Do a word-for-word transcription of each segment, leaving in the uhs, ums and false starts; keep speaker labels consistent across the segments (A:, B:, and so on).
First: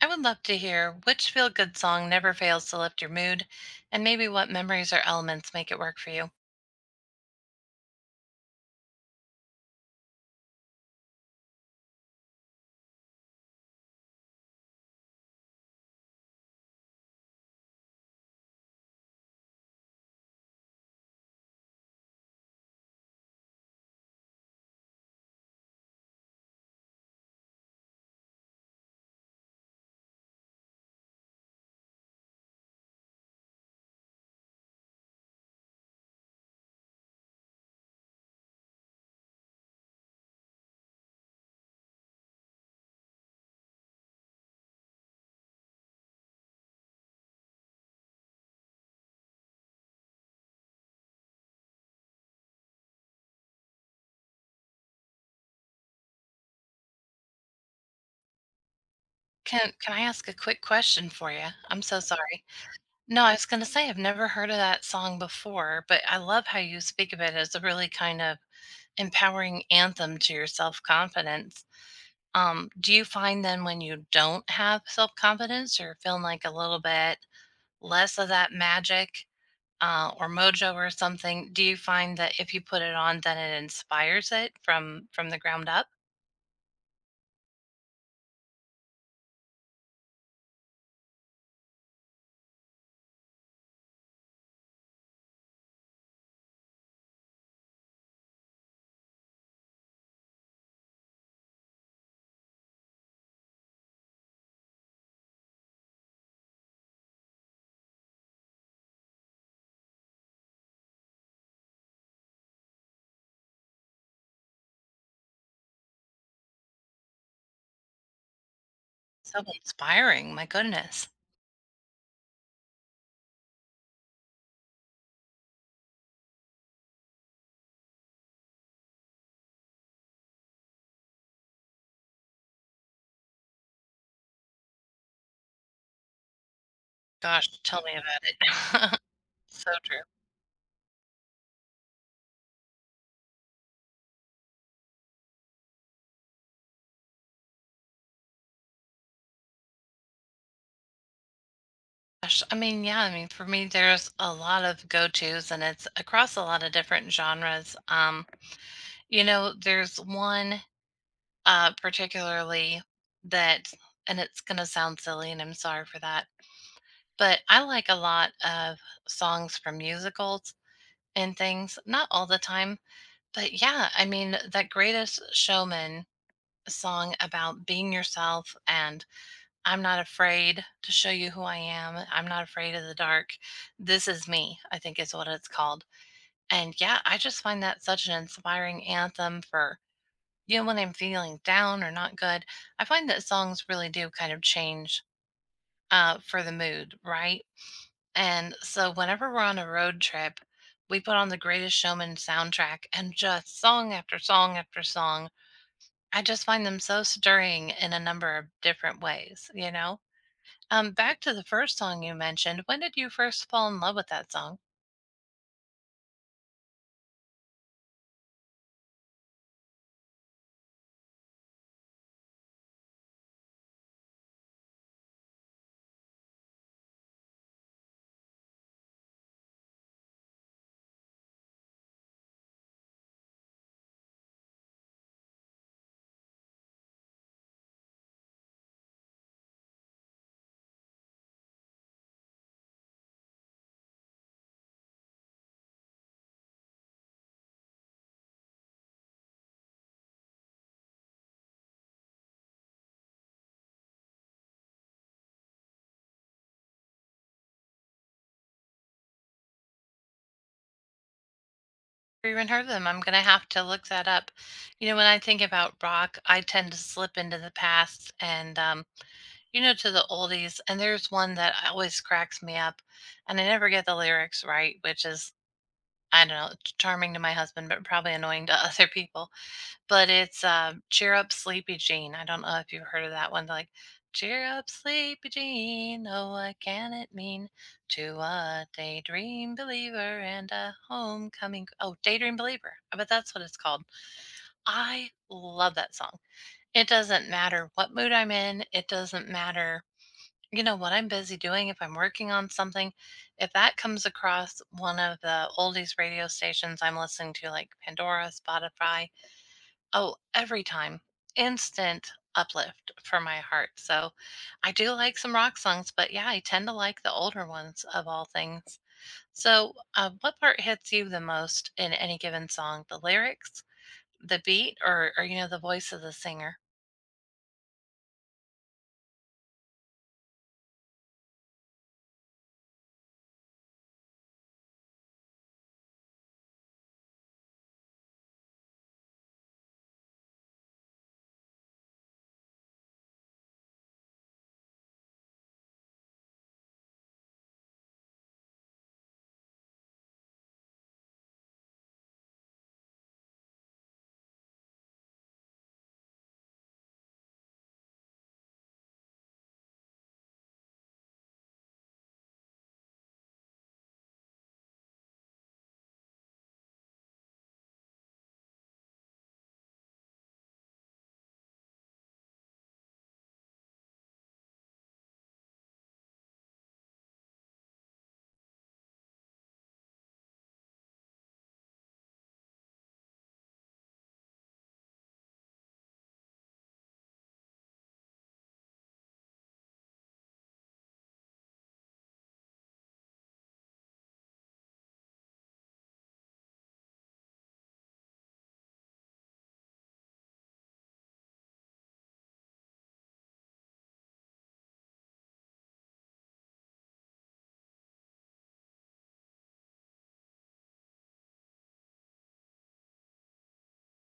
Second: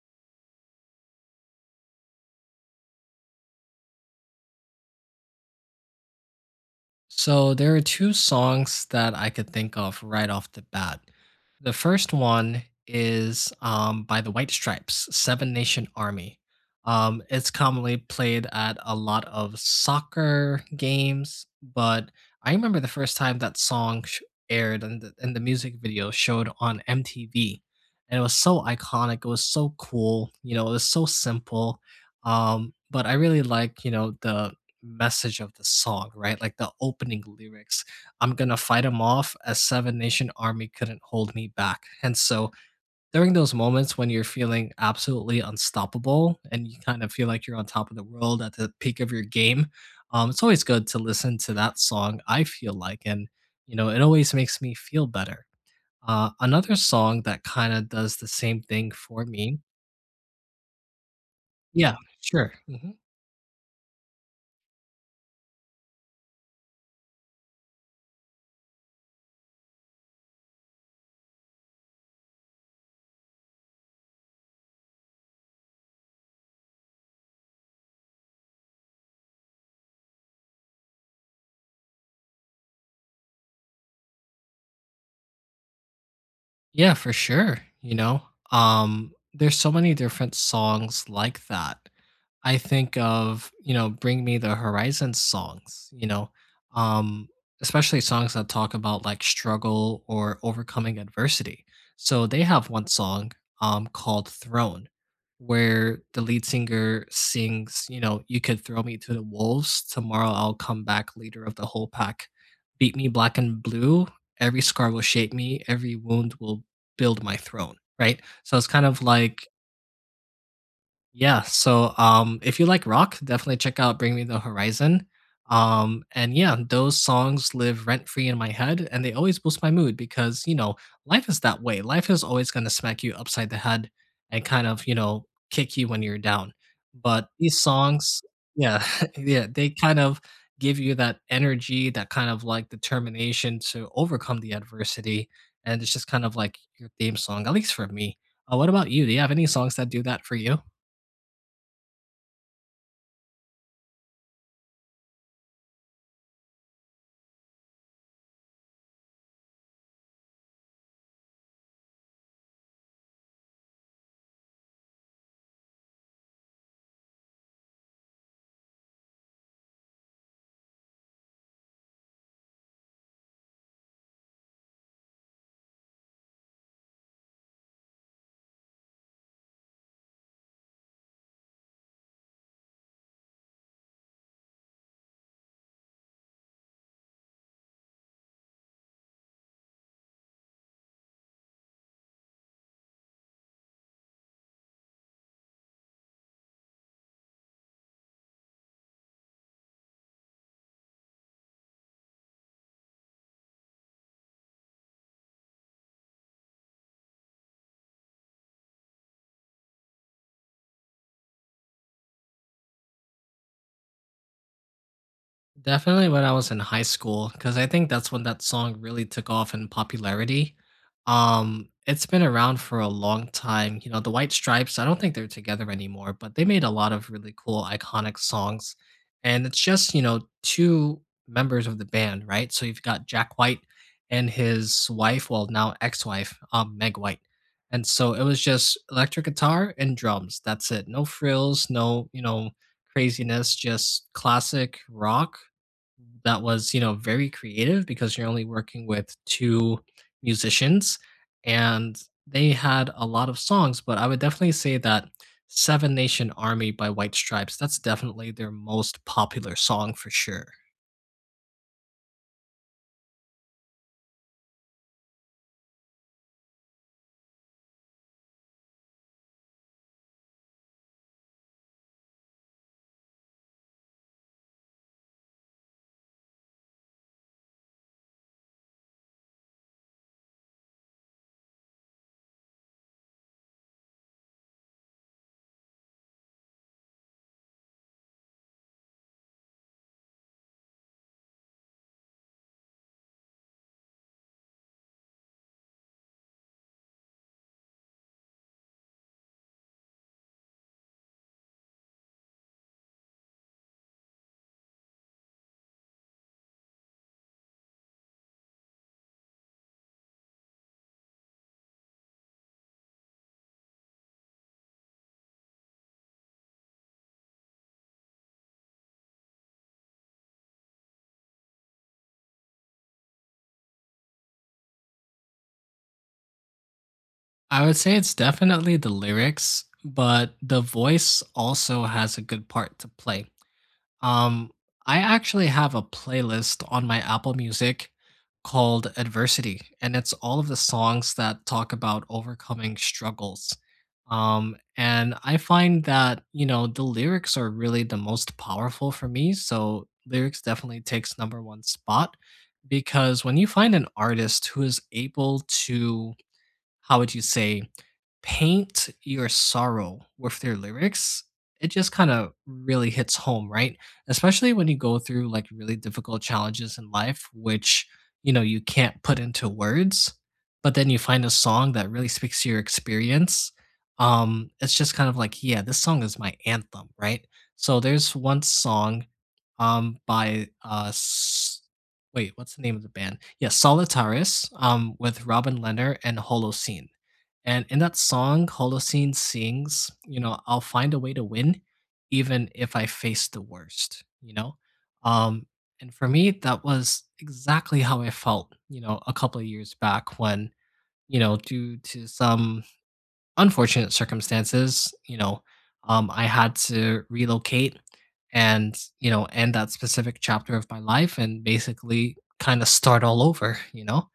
A: I would love to hear which feel good song never fails to lift your mood and maybe what memories or elements make it work for you.
B: So there are two songs that I could think of right off the bat. The first one is um, by the White Stripes, Seven Nation Army. Um, it's commonly played at a lot of soccer games, but I remember the first time that song sh- aired and the, and the music video showed on M T V. And it was so iconic. It was so cool. You know, it was so simple. Um, but I really like, you know, the message of the song, right? Like the opening lyrics. I'm gonna fight them off as seven nation army couldn't hold me back. And so during those moments when you're feeling absolutely unstoppable and you kind of feel like you're on top of the world at the peak of your game, um, it's always good to listen to that song. I feel like, and you know, it always makes me feel better. Uh, another song that kind of does the same thing for me.
A: Can can I ask a quick question for you? I'm
B: Yeah,
A: so sorry.
B: sure. Mhm.
A: No, I was going to say I've never heard of that song before, but I love how you speak of it as a really kind of empowering anthem to your self-confidence. Um, do you find then when you don't have self-confidence, you're feeling like a little bit less of that magic uh, or Mojo or something, do you find that if you put it on, then it inspires it from from the ground up?
B: Yeah, for sure, you know? Um, there's so many different songs like that. I think of, you know, Bring Me the Horizon songs, you know? Um, Especially songs that talk about, like, struggle or overcoming adversity. So they have one song, um, called "Throne," where the lead singer sings, you know, "You could throw me to the wolves, tomorrow I'll come back leader of the whole pack. Beat me black and blue, every scar will shape me, every wound will build my throne, right? So it's kind of
A: So
B: like
A: inspiring, my goodness.
B: yeah, so um, if you like rock, definitely check out Bring Me the Horizon. Um, and yeah, those songs live rent free in my head and they always boost my mood because, you know, life is that way. Life is always going to smack you upside the head and kind of, you know, kick you when you're down. But
A: Gosh,
B: these
A: tell me
B: songs,
A: about
B: yeah,
A: it.
B: yeah, they
A: So
B: kind
A: true.
B: of give you that energy, that kind of like determination to overcome the adversity. And it's just kind of like your theme song, at least for me. Uh, what about you? Do you have any songs that do that for you?
A: Gosh, I mean, yeah, I mean, for me, there's a lot of go-tos, and it's across a lot of different genres. Um, you know, there's one uh, particularly that, and it's gonna sound silly, and I'm sorry for that, but I like a lot of songs from musicals and things. Not all the time. But yeah, I mean, that Greatest Showman song about being yourself and I'm not afraid to show you who I am. I'm not afraid of the dark. This is me, I think is what it's called. And yeah, I just find that such an inspiring anthem for, you know, when I'm feeling down or not good. I find that songs really do kind of change uh, for the mood, right? And so whenever we're on a road trip, we put on the Greatest Showman soundtrack and just song after song after song. I just find them so stirring in a number of different ways, you know? Um, back to the first song you mentioned, when did you first fall in love with that song?
B: Definitely when I was in high school, because I think that's when that song really took off in popularity. Um, it's been around for a long time. You know, the White Stripes, I don't think they're together anymore, but they made a lot of really cool iconic songs. And it's just, you know, two members of the band, right? So you've got Jack White and his wife, well, now ex-wife, um, Meg White. And so it was just electric guitar and drums. That's it. No frills, no, you know, craziness, just classic rock that was, you know, very creative because you're only working with two musicians, and they had a lot of songs, but I would definitely say that Seven Nation Army by White Stripes, that's definitely their most popular song for sure.
A: Or even heard them? I'm gonna have to look that up. You know, when I think about rock, I tend to slip into the past and um, you know, to the oldies. And there's one that always cracks me up, and I never get the lyrics right, which is I don't know, charming to my husband, but probably annoying to other people. But it's um, "Cheer Up, Sleepy Jean." I don't know if you've heard of that one. They're like, "Cheer up, Sleepy Jean. Oh, what can it mean to a daydream believer and a homecoming?" Oh, daydream believer. I bet that's what it's called. I love that song. It doesn't matter what mood I'm in. It doesn't matter, you know, what I'm busy doing. If I'm working on something, if that comes across one of the oldies radio stations I'm listening to, like Pandora, Spotify. Oh, every time. Instant uplift for my heart. So I do like some rock songs, but yeah, I tend to like the older ones of all things. So, uh, what part hits you the most in any given song? The lyrics, the beat, or, or, you know, the voice of the singer?
B: I would say it's definitely the lyrics, but the voice also has a good part to play. Um, I actually have a playlist on my Apple Music called Adversity, and it's all of the songs that talk about overcoming struggles. Um, and I find that, you know, the lyrics are really the most powerful for me. So lyrics definitely takes number one spot because when you find an artist who is able to, how would you say, paint your sorrow with their lyrics, it just kind of really hits home, right? Especially when you go through like really difficult challenges in life, which, you know, you can't put into words, but then you find a song that really speaks to your experience. Um, it's just kind of like, yeah, this song is my anthem, right? So there's one song um by uh S- wait, what's the name of the band? Yeah, Solitaris um with Robin Leonard and Holocene and in that song, Holocene sings, you know, I'll find a way to win even if I face the worst, you know? Um, and for me, that was exactly how I felt, you know, a couple of years back when, you know, due to some unfortunate circumstances, you know, um, I had to relocate and, you know, end that specific chapter of my life and basically kind of start all over, you know?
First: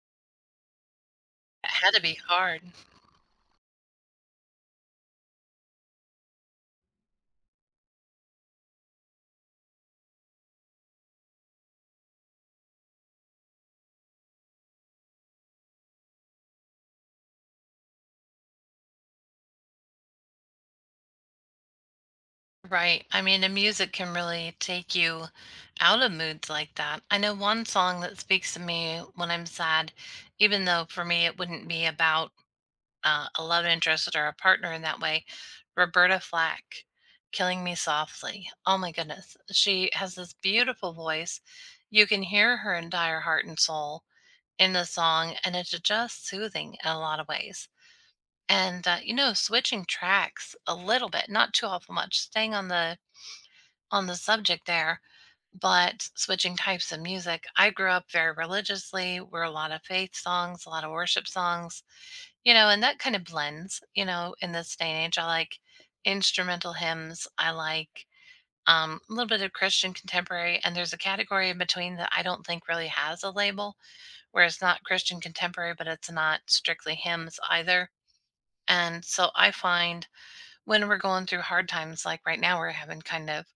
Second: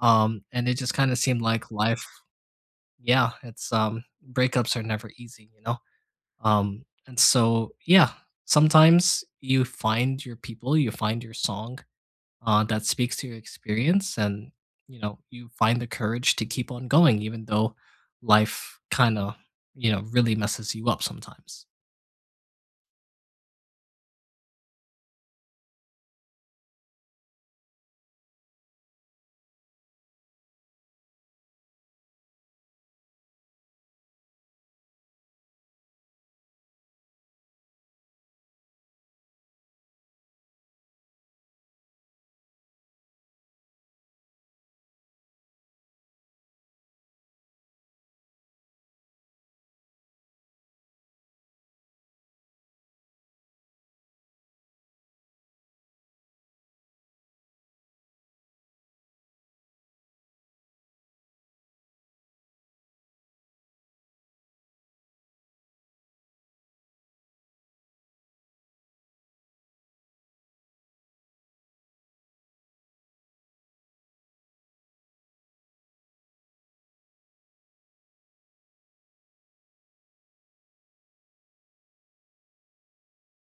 B: Um, and it just kind of seemed like
A: It had to
B: life
A: be hard.
B: yeah, it's um breakups are never easy, you know. Um and so yeah, sometimes you find your people, you find your song uh that speaks to your experience and you know, you find the courage to keep on going even though life kind of, you know, really messes you up sometimes.
A: Right. I mean, the music can really take you out of moods like that. I know one song that speaks to me when I'm sad, even though for me it wouldn't be about uh, a love interest or a partner in that way. Roberta Flack, Killing Me Softly. Oh my goodness. She has this beautiful voice. You can hear her entire heart and soul in the song, and it's just soothing in a lot of ways. And uh, you know, switching tracks a little bit, not too awful much, staying on the on the subject there, but switching types of music. I grew up very religiously. We're a lot of faith songs, a lot of worship songs, you know, and that kind of blends, you know, in this day and age. I like instrumental hymns. I like um, a little bit of Christian contemporary. And there's a category in between that I don't think really has a label, where it's not Christian contemporary, but it's not strictly hymns either. And so I find when we're going through hard times, like right now, we're having kind of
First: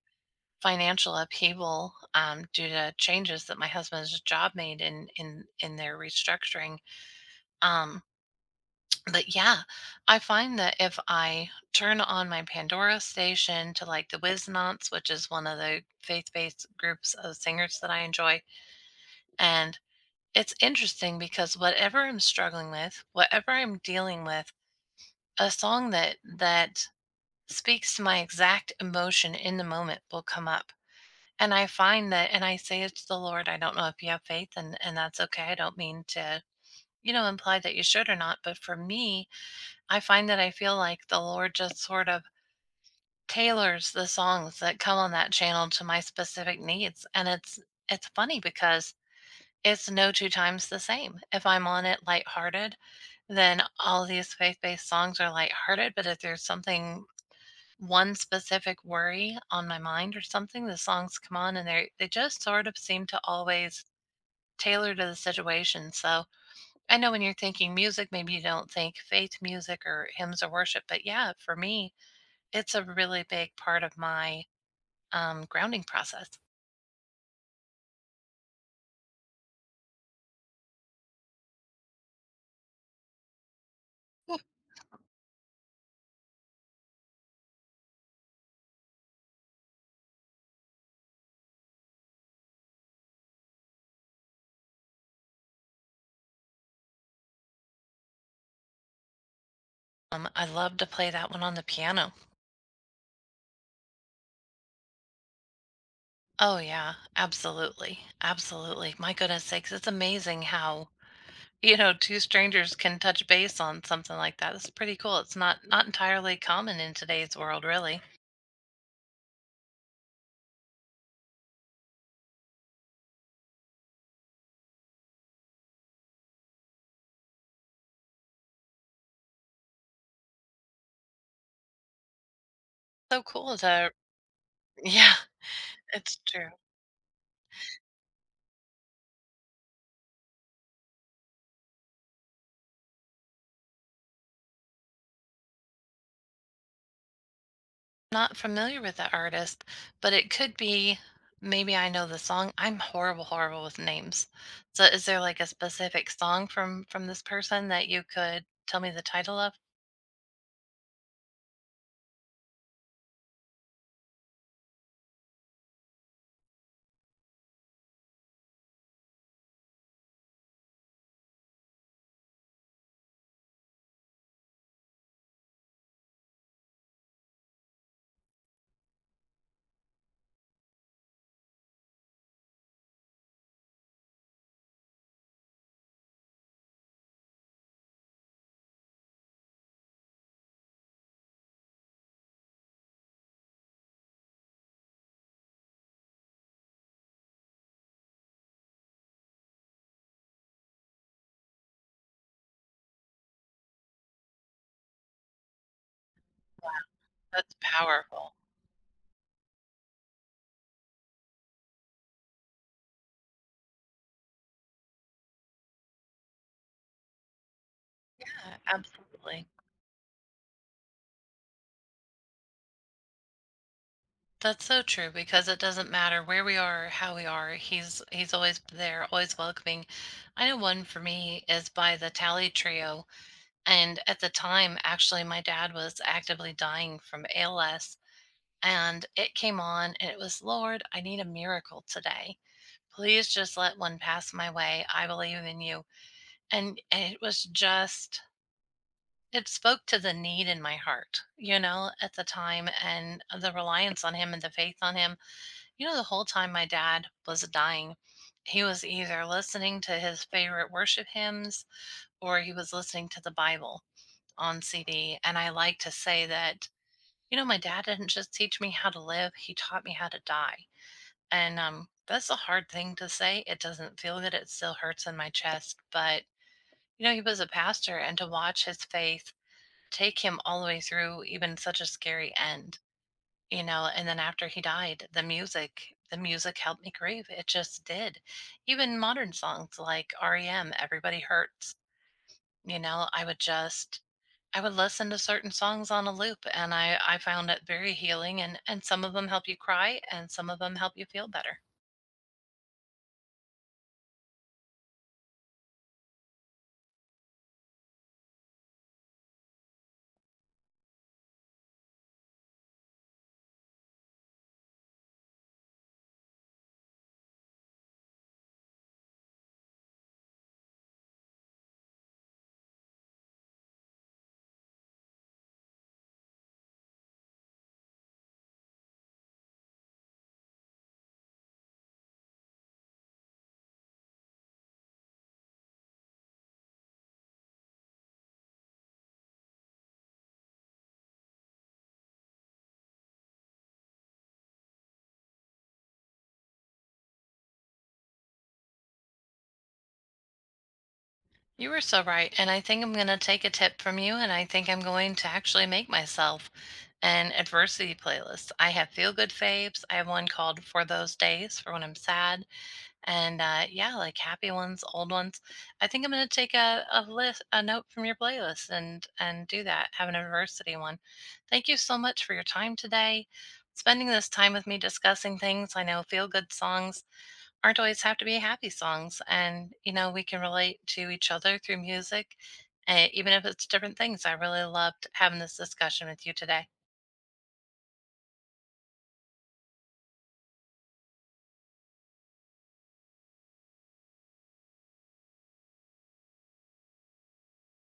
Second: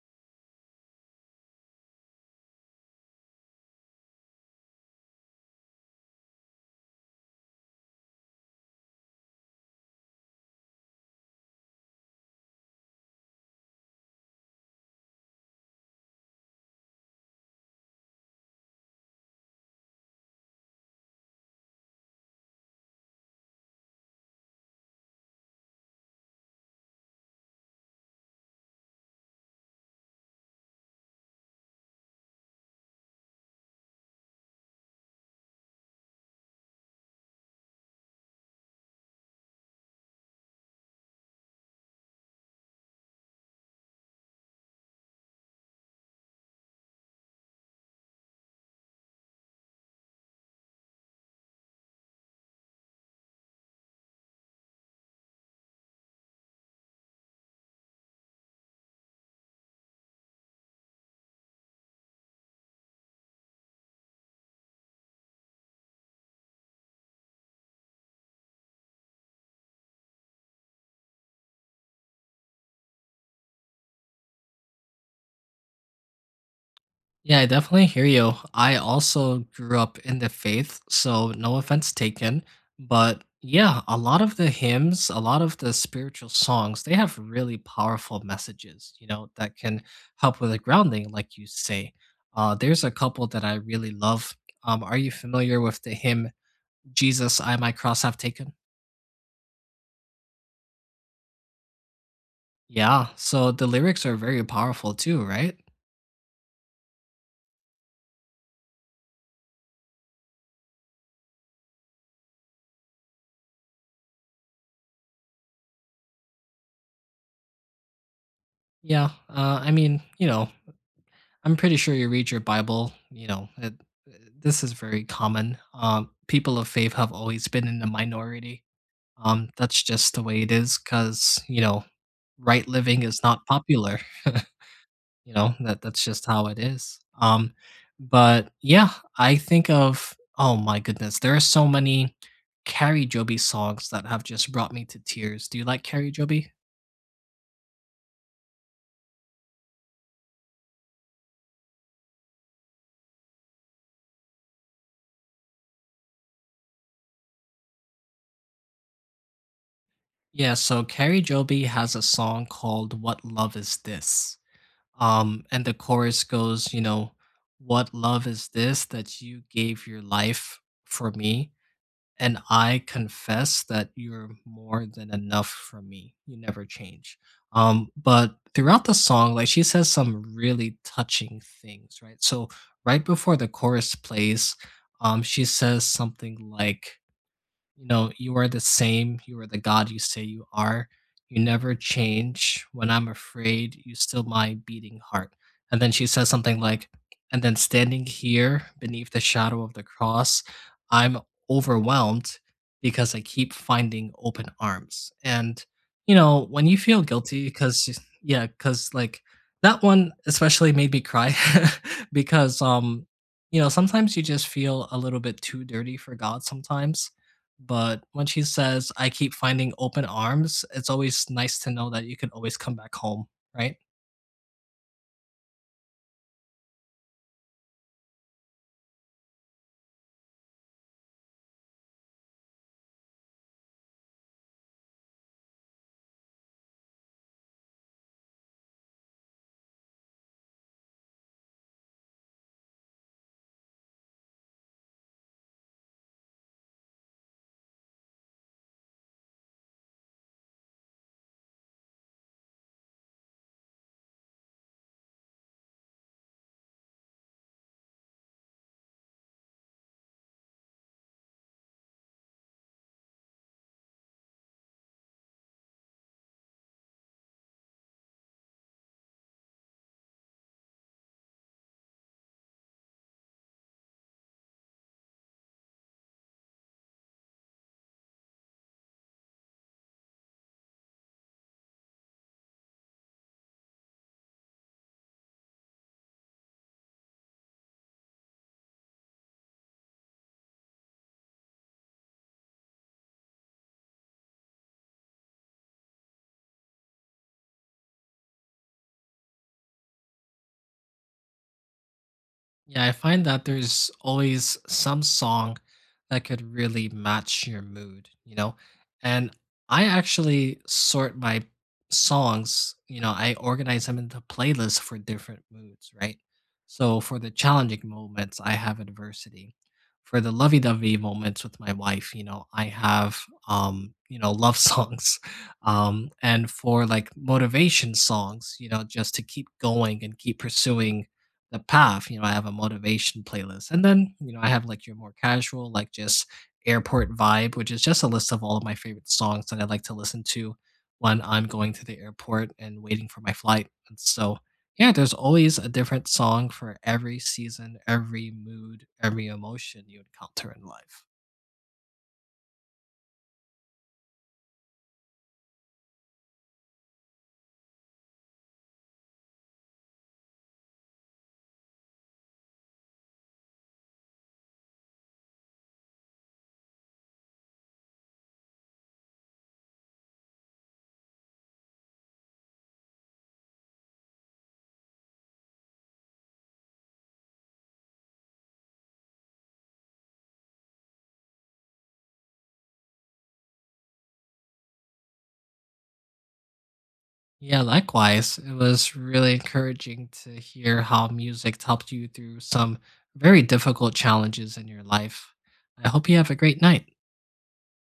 A: financial upheaval um, due to changes that my husband's job made in in in their restructuring. Um, But yeah, I find that if I turn on my Pandora station to like the Wiznauts, which is one of the faith-based groups of singers that I enjoy, and it's interesting because whatever I'm struggling with, whatever I'm dealing with, a song that that speaks to my exact emotion in the moment will come up. And I find that, and I say it's the Lord. I don't know if you have faith, and and that's okay. I don't mean to, you know, imply that you should or not. But for me, I find that I feel like the Lord just sort of tailors the songs that come on that channel to my specific needs. And it's it's funny because it's no two times the same. If I'm on it lighthearted, then all these faith-based songs are lighthearted. But if there's something one specific worry on my mind or something, the songs come on and they they just sort of seem to always tailor to the situation. So I know when you're thinking music, maybe you don't think faith music or hymns or worship, but yeah, for me, it's a really big part of my um, grounding process.
B: Yeah, I definitely hear you. I also grew up in the faith, so no offense taken. But yeah, a lot
A: Hmm.
B: of the hymns, a lot of the spiritual songs, they have really powerful messages, you know, that can help with the grounding, like you say. Uh, there's a couple that I really love. Um, are you familiar with the hymn, Jesus, I my cross have taken?
A: Um, I love to play that one on the piano.
B: Yeah, so the lyrics are very powerful too, right?
A: Oh yeah, absolutely. Absolutely. My goodness sakes, it's amazing how, you know, two strangers can touch base on something like that. It's pretty cool. It's not not entirely common in today's world, really.
B: Yeah, uh, I mean, you know, I'm pretty sure you read your Bible. You know, it, this is very common. Um, people of faith have always been in the minority. Um, that's just the way it is because, you know, right living is
A: So
B: not
A: cool to
B: popular.
A: yeah,
B: You know, that that's
A: it's
B: just how
A: true.
B: it is. Um, but yeah, I think of oh my goodness, there are so many Carrie Joby songs that have just brought me to tears. Do you like Carrie Joby?
A: Not familiar with that artist, but it could be maybe I know the song. I'm horrible, horrible with names. So is there like a specific song from from this person that you could tell me the title of?
B: Yeah, so Carrie Joby has a song called What Love Is This? Um, and the chorus goes, you know, what love is this that you gave your life for me? And I confess that you're more than enough for me. You never change. Um, but throughout the song, like she says some really touching things, right? So right before the chorus plays, um, she says something like, you know, you are the same. You are the God you say you are. You never change. When I'm afraid, you still my beating heart. And then she says something like, and then standing here beneath the shadow of the cross, I'm overwhelmed because I keep finding open arms. And, you know, when you feel guilty,
A: That's
B: because,
A: powerful.
B: yeah, because like that one especially made me cry because, um, you know, sometimes you just feel a little bit too dirty for God sometimes but when she
A: Yeah,
B: says, "I keep
A: absolutely.
B: finding open arms," it's always nice to know that you could always come back home, right?
A: That's so true because it doesn't matter where we are, or how we are. He's he's always there, always welcoming. I know one for me is by the Tally Trio, and at the time, actually, my dad was actively dying from A L S, and it came on and it was, "Lord, I need a miracle today. Please just let one pass my way. I believe in you." And, and it was just it spoke to the need in my heart, you know, at the time, and the reliance on him and the faith on him. You know, the whole time my dad was dying, he was either listening to his favorite worship hymns or he was listening to the Bible on C D. And I like to say that, you know, my dad didn't just teach me how to live, he taught me how to die. And um, that's a hard thing to say. It doesn't feel good. It still hurts in my chest. But, you know, he was a pastor, and to watch his faith take him all the way through even such a scary end, you know, and then after he died, the music. The music helped me grieve. It just did. Even modern songs like R E M, Everybody Hurts, you know, I would just I would listen to certain songs on a loop, and I I found it very healing, and and some of them help you cry and some of them help you feel better.
B: Yeah, I find that there's always some song that could really match your mood, you know? And I actually sort my songs, you know, I organize them into playlists for different moods, right? So for the challenging moments, I have adversity. For the lovey-dovey moments with my wife, you know, I have um, you know, love songs. Um, and for like motivation songs, you know, just to keep going and keep pursuing the path. You know, I have a motivation playlist. And then, you know, I have like your more casual, like just airport vibe, which is just a list of all of my favorite songs that I like to listen to when I'm going to the airport and waiting for my flight. And so, yeah, there's always a different song for every season, every mood, every emotion you encounter in life.
A: You were so right. And I think I'm going to take a tip from you. And I think I'm going to actually make myself an adversity playlist. I have feel good faves. I have one called For Those Days for when I'm sad. And uh, yeah, like happy ones, old ones. I think I'm going to take a, a list, a note from your playlist, and, and do that. Have an adversity one. Thank you so much for your time today. Spending this time with me discussing things I know feel good songs aren't always have to be happy songs. And, you know, we can relate to each other through music, uh, even if it's different things. I really loved having this discussion with you today.
B: Yeah, likewise. It was really encouraging to hear how music helped you through some very difficult challenges in your life. I hope you have a great night.